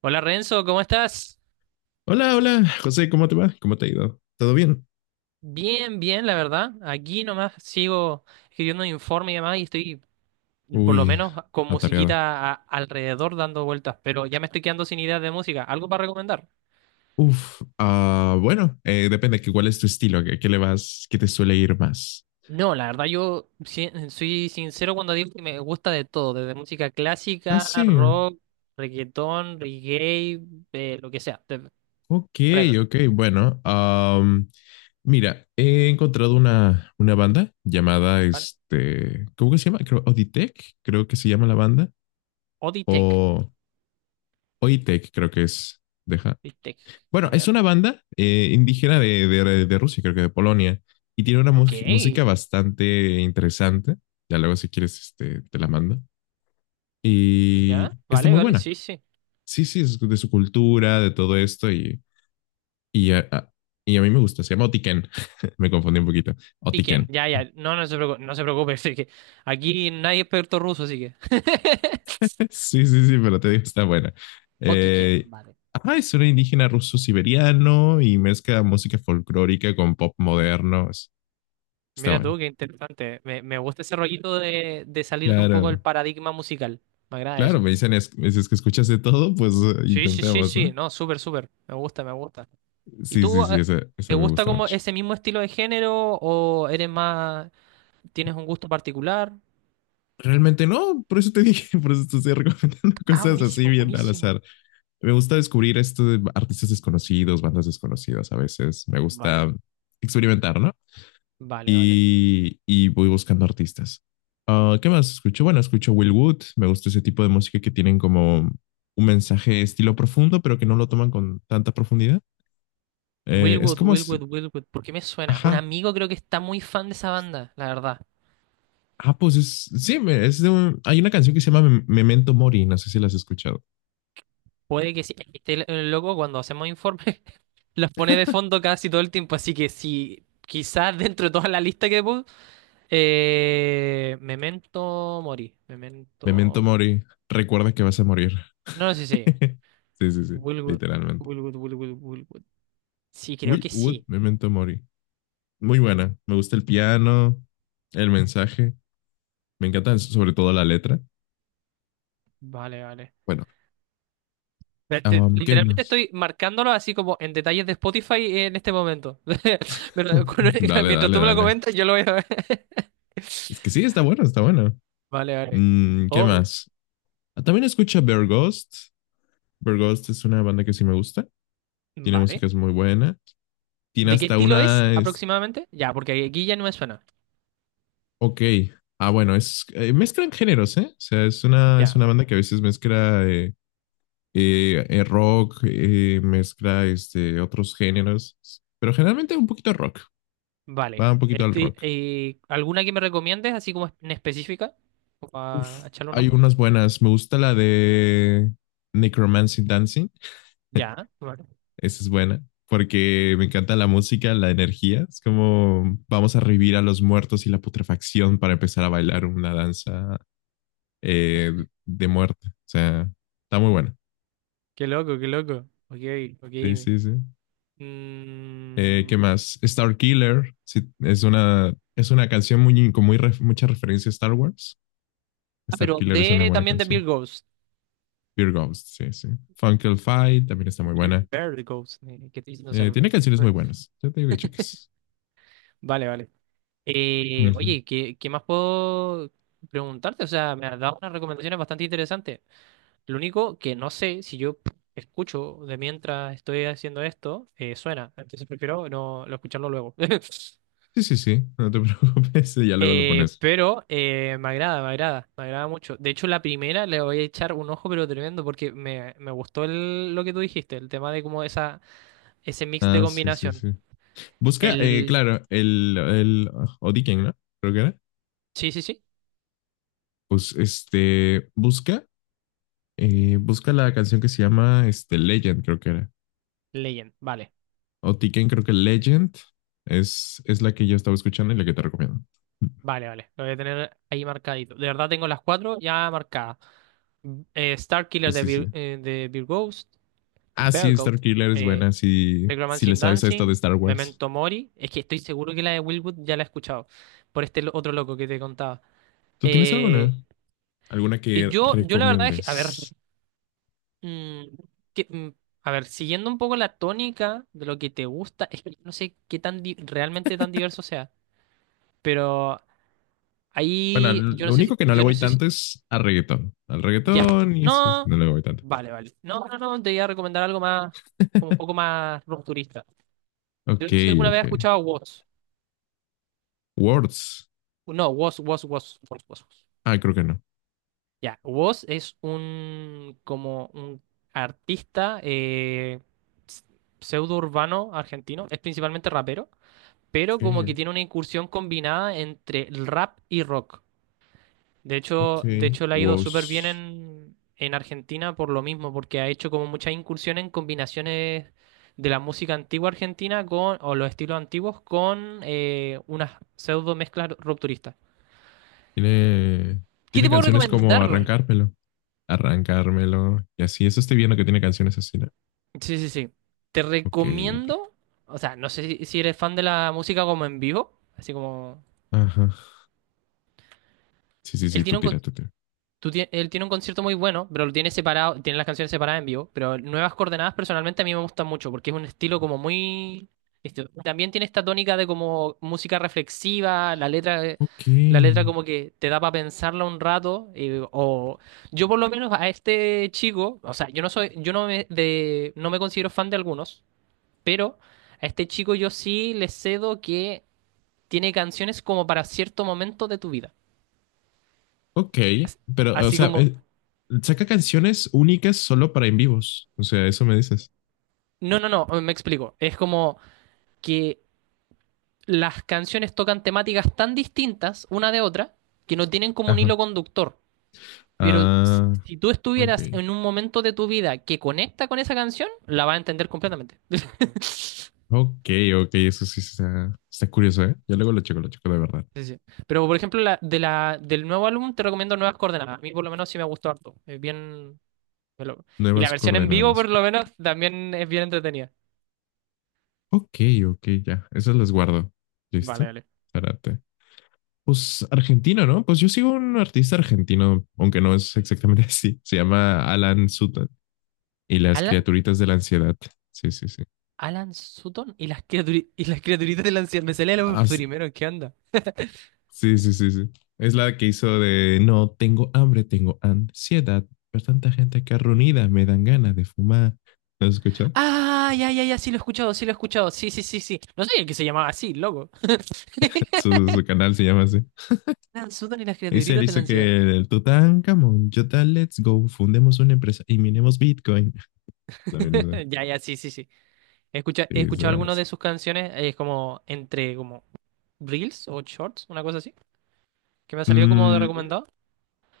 Hola Renzo, ¿cómo estás? Hola, hola, José, ¿cómo te va? ¿Cómo te ha ido? ¿Todo bien? Bien, bien, la verdad. Aquí nomás sigo escribiendo un informe y demás y estoy por lo Uy, menos con atareado. musiquita alrededor dando vueltas, pero ya me estoy quedando sin ideas de música. ¿Algo para recomendar? Uf, ah, bueno, depende que cuál es tu estilo, qué le vas, qué te suele ir más. No, la verdad yo soy sincero cuando digo que me gusta de todo, desde música Ah, clásica, sí. rock, reggaetón, reggae, lo que sea, Ok, whatever, ok, bueno. Mira, he encontrado una banda llamada, ¿vale? ¿Cómo que se llama? Creo, Oditech, creo que se llama la banda. O D-Tech, O Oitech, creo que es. Deja. D-Tech, Bueno, a es ver. una banda indígena de Rusia, creo que de Polonia, y tiene una Ok, música bastante interesante. Ya luego, si quieres, te la mando. Y ya, está vale, muy vale, buena. sí, sí. Sí, sí, es de su cultura, de todo esto, y, a, a- y a mí me gusta. Se llama Otiken. Me confundí un poquito. ¿Y quién? Otiken. Ya, ya, no, no se preocupe, no se preocupe, sí que aquí nadie es experto ruso, así que. Sí, sí, sí, pero te digo, está buena. Eh, Otiken, vale. ajá, es un indígena ruso-siberiano y mezcla música folclórica con pop moderno. Es- Está Mira buena. tú, qué interesante. Me gusta ese rollito de salirte un poco del Claro. paradigma musical. Me agrada Claro, eso. me dicen, es, me dices que escuchas de todo, pues Sí, sí, sí, intentemos, sí, ¿no? no, súper, súper. Me gusta, me gusta. ¿Y Sí, sí, tú, sí, esa te me gusta gusta como mucho. ese mismo estilo de género o eres más, tienes un gusto particular? Realmente no, por eso te dije, por eso te estoy recomendando Ah, cosas así buenísimo, bien al buenísimo. azar. Me gusta descubrir esto de artistas desconocidos, bandas desconocidas a veces. Me Vale, gusta experimentar, ¿no? vale, vale. Y voy buscando artistas. Ah, ¿qué más escucho? Bueno, escucho Will Wood. Me gusta ese tipo de música que tienen como un mensaje estilo profundo, pero que no lo toman con tanta profundidad. Es Wilwood, como, si- Wilwood, Wilwood, ¿por qué me suena? Un ajá, amigo creo que está muy fan de esa banda, la verdad. ah, sí, es de hay una canción que se llama Memento Mori, no sé si la has escuchado. Puede que sí. Este loco cuando hacemos informes los pone de fondo casi todo el tiempo, así que si quizás dentro de toda la lista que puse, Memento Mori, Memento Memento... Mori, recuerda que vas a morir. No, no sé si Sí, sí, sí, Willwood, literalmente. Willwood, Willwood, Willwood. Sí, creo Will que Wood, sí. Memento Mori. Muy buena, me gusta el piano, el mensaje, me encanta sobre todo la letra. Vale, vale. Bueno, ¿qué Literalmente más? estoy marcándolo así como en detalles de Spotify en este momento. Pero con- Dale, mientras dale, tú me lo dale. comentas, yo lo voy a ver. Es que sí, está bueno, está bueno. Vale, vale. Mm, ¿qué Oh, más? Ah, también escucho Bear Ghost. Bear Ghost es una banda que sí me gusta, tiene vale. músicas muy buenas. Tiene ¿De qué hasta estilo es una. Es- aproximadamente? Ya, porque aquí ya no me suena. ok. Ah, bueno, es mezclan géneros, ¿eh? O sea, es Ya, una banda que a veces mezcla rock, mezcla otros géneros, pero generalmente un poquito rock. vale. Va un poquito al Este, rock. ¿Alguna que me recomiendes, así como en específica, Uf, para echarle un hay ojo? unas buenas. Me gusta la de Necromancy Dancing. Ya, vale. Esa es buena. Porque me encanta la música, la energía. Es como vamos a revivir a los muertos y la putrefacción para empezar a bailar una danza eh, de muerte. O sea, está muy buena. Qué loco, qué loco. Ok, Sí, ok. sí, sí. Mm, ¿Qué más? Star Killer. Sí, es una canción muy, con muy mucha referencia a Star Wars. ah, Star pero Killer es una de buena también de Bill canción. Goes. Fear Ghost, sí, sí. Funkle Fight también está muy Bill buena. Bear Goes, que estoy diciendo Tiene cerveza. canciones muy buenas. Ya te digo que cheques. Vale, vale. Ujú. Oye, ¿qué más puedo preguntarte? O sea, me has dado unas recomendaciones bastante interesantes. Lo único que no sé si yo escucho de mientras estoy haciendo esto, suena. Entonces prefiero no, no escucharlo luego. Sí, sí, sí. No te preocupes. Ya luego lo pones. pero me agrada, me agrada, me agrada mucho. De hecho, la primera le voy a echar un ojo, pero tremendo, porque me gustó lo que tú dijiste, el tema de como esa, ese mix de Ah, sí, sí, combinación. sí. Busca, El... claro, el Odiken, ¿no? Creo que era. Sí, sí, sí. Pues busca busca la canción que se llama Legend, creo que era. Legend. Vale, O Tiken, creo que Legend es la que yo estaba escuchando y la que te recomiendo. vale, vale. Lo voy a tener ahí marcadito. De verdad tengo las cuatro ya marcadas. Mm, eh, Star Sí, Killer de, sí, sí. De Beer Ah, sí, Bear Star Goat, Killer es buena eh, si, si Necromancy le sabes a esta de Dancing, Star Wars. Memento Mori. Es que estoy seguro que la de Wilwood ya la he escuchado por este otro loco que te contaba. ¿Tú tienes alguna? Eh, ¿Alguna y que yo, yo la verdad es que, a ver, recomiendes? mm, mm, a ver, siguiendo un poco la tónica de lo que te gusta, es que no sé qué tan realmente tan diverso sea, pero Bueno, ahí yo no lo sé si, único que no le yo no voy sé si, tanto es al reggaetón. Al ya, reggaetón y eso no, no le voy tanto. vale, vale, no, no, no, te voy a recomendar algo más, como un poco más rupturista. Yo Ok, no sé si alguna vez ok. has escuchado a Watts. Words. No, was Was. Ah, creo que no. Ya, was es un como un artista pseudo urbano argentino, es principalmente rapero, pero como que Ok, tiene una incursión combinada entre el rap y rock. Ok. De hecho le ha ido súper bien Words. En Argentina por lo mismo, porque ha hecho como muchas incursiones en combinaciones de la música antigua argentina con, o los estilos antiguos con unas pseudo mezclas rupturistas. Tiene, ¿Qué te tiene puedo canciones como recomendar? Arrancármelo. Arrancármelo y así. Eso estoy viendo que tiene canciones así. ¿No? Sí, sí, sí. Te Ok, ok. recomiendo, o sea, no sé si, si eres fan de la música como en vivo, así como... Ajá. Sí, sí, sí, Él tú tiene un, con- tira, tú tira. tú tie- él tiene un concierto muy bueno, pero lo tiene separado, tiene las canciones separadas en vivo, pero Nuevas Coordenadas personalmente a mí me gusta mucho porque es un estilo como muy... Esto también tiene esta tónica de como música reflexiva, Ok. la letra como que te da para pensarla un rato, o... Yo por lo menos a este chico, o sea, yo no soy, yo no me, de, no me considero fan de algunos. Pero a este chico yo sí le cedo que tiene canciones como para cierto momento de tu vida. Ok, pero, o Así sea, como, saca canciones únicas solo para en vivos. O sea, eso me dices. no, no, no, me explico. Es como que las canciones tocan temáticas tan distintas una de otra que no tienen como un Ajá. hilo conductor. Pero si, Ah, si tú ok. estuvieras en un momento de tu vida que conecta con esa canción, la vas a entender completamente. Ok, ok, eso sí está, está curioso, ¿eh? Yo luego lo checo de verdad. Sí, sí. Pero por ejemplo, la, de la, del nuevo álbum te recomiendo Nuevas Coordenadas. A mí por lo menos sí me gustó harto. Es bien, Me lo- Y la Nuevas versión en vivo, coordenadas. por lo menos, también es bien entretenida. Ok, ok, ya. Esas las guardo. Vale, ¿Listo? vale. Espérate. Pues argentino, ¿no? Pues yo sigo un artista argentino, aunque no es exactamente así. Se llama Alan Sutton y las Alan, criaturitas de la ansiedad. Sí, sí, sí. Alan Sutton y las y las criaturitas de la anciano. Me salía lo Ah, s- primero, ¿qué onda? sí, sí, sí, sí. Es la que hizo de no tengo hambre, tengo ansiedad. Pero tanta gente que reunida me dan ganas de fumar. ¿Lo has escuchado? Ah, ya, ya, ya, sí lo he escuchado, sí lo he escuchado. Sí, sí, sí, sí. No sabía que se llamaba así, loco. Su canal se llama así. Alan Sutton y las Dice, él criaturitas de la hizo ansiedad. que el Tutankamón, Jota, let's go, fundemos una empresa y minemos Bitcoin. También eso. Ya, ya, sí, sí, sí. Sí, He eso, escuchado bueno. algunas Sí. de sus canciones, es como entre como reels o shorts, una cosa así, que me ha salido como de Mm, recomendado.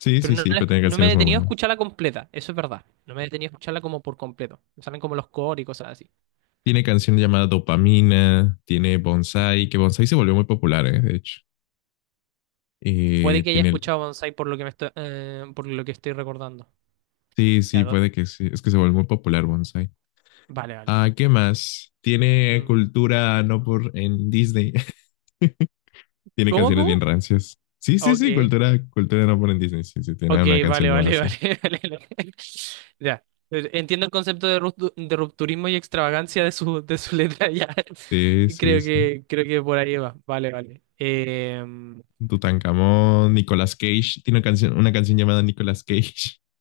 sí, Pero sí, no, sí, pero tiene no me he canciones muy detenido a buenas. escucharla completa, eso es verdad. No me he detenido a escucharla como por completo. Me salen como los cores y cosas así. Tiene canción llamada Dopamina, tiene Bonsai, que Bonsai se volvió muy popular, de hecho. Puede que haya Tiene el... escuchado Bonsai por lo que me estoy, por lo que estoy recordando. Sí, sí, Ya, puede que sí. Es que se volvió muy popular Bonsai. vale, vale. Ah, ¿qué más? Tiene Mm, cultura no por en Disney. Tiene ¿cómo, canciones bien cómo? rancias. Sí, sí, Ok, sí, cultura, cultura no por en Disney. Sí, sí, tiene ok, una canción vale, llamada vale, así. vale, vale, vale. Ya. Entiendo el concepto de, de rupturismo y extravagancia de su letra, ya. Sí, sí, sí. Creo que por ahí va. Vale, vale. Tutankamón, Nicolas Cage. Tiene una canción llamada Nicolas Cage.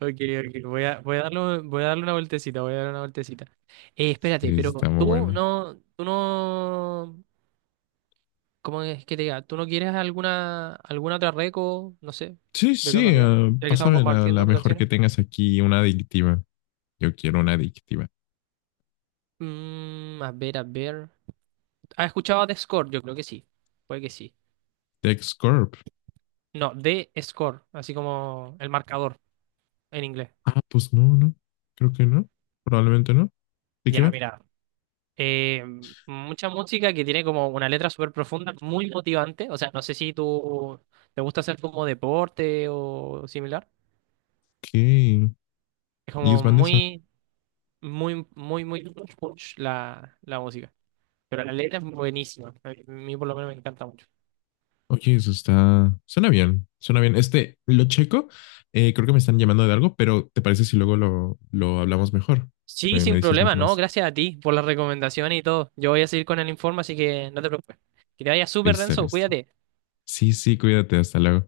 ok, ok, voy a darle una vueltecita, voy a darle una vueltecita. Espérate, Sí, pero está muy buena. Tú no, ¿cómo es que te diga? ¿Tú no quieres alguna, alguna otra reco, no sé, Sí, de sí, casualidad, ya que estamos pásame la, la compartiendo mejor que canciones? tengas aquí, una adictiva. Yo quiero una adictiva. Mm, a ver, a ver. ¿Has escuchado de Score? Yo creo que sí, puede que sí. TechScorp. No, de Score, así como el marcador en inglés. Ah, pues no, no. Creo que no. Probablemente no. ¿De qué Ya, va? mira, eh, mucha música que tiene como una letra súper profunda, muy motivante. O sea, no sé si tú te gusta hacer como deporte o similar. ¿Qué? Es Y es como bandesa. muy, muy punch, punch la, la música. Pero la letra es buenísima. A mí por lo menos me encanta mucho. Oye, eso está. Suena bien. Suena bien. Este, lo checo. Creo que me están llamando de algo, pero ¿te parece si luego lo hablamos mejor? Sí, Me sin dices problema, mucho no, más. gracias a ti por la recomendación y todo. Yo voy a seguir con el informe, así que no te preocupes. Que te vaya súper, Listo, Renzo, listo. cuídate. Sí, sí, cuídate. Hasta luego.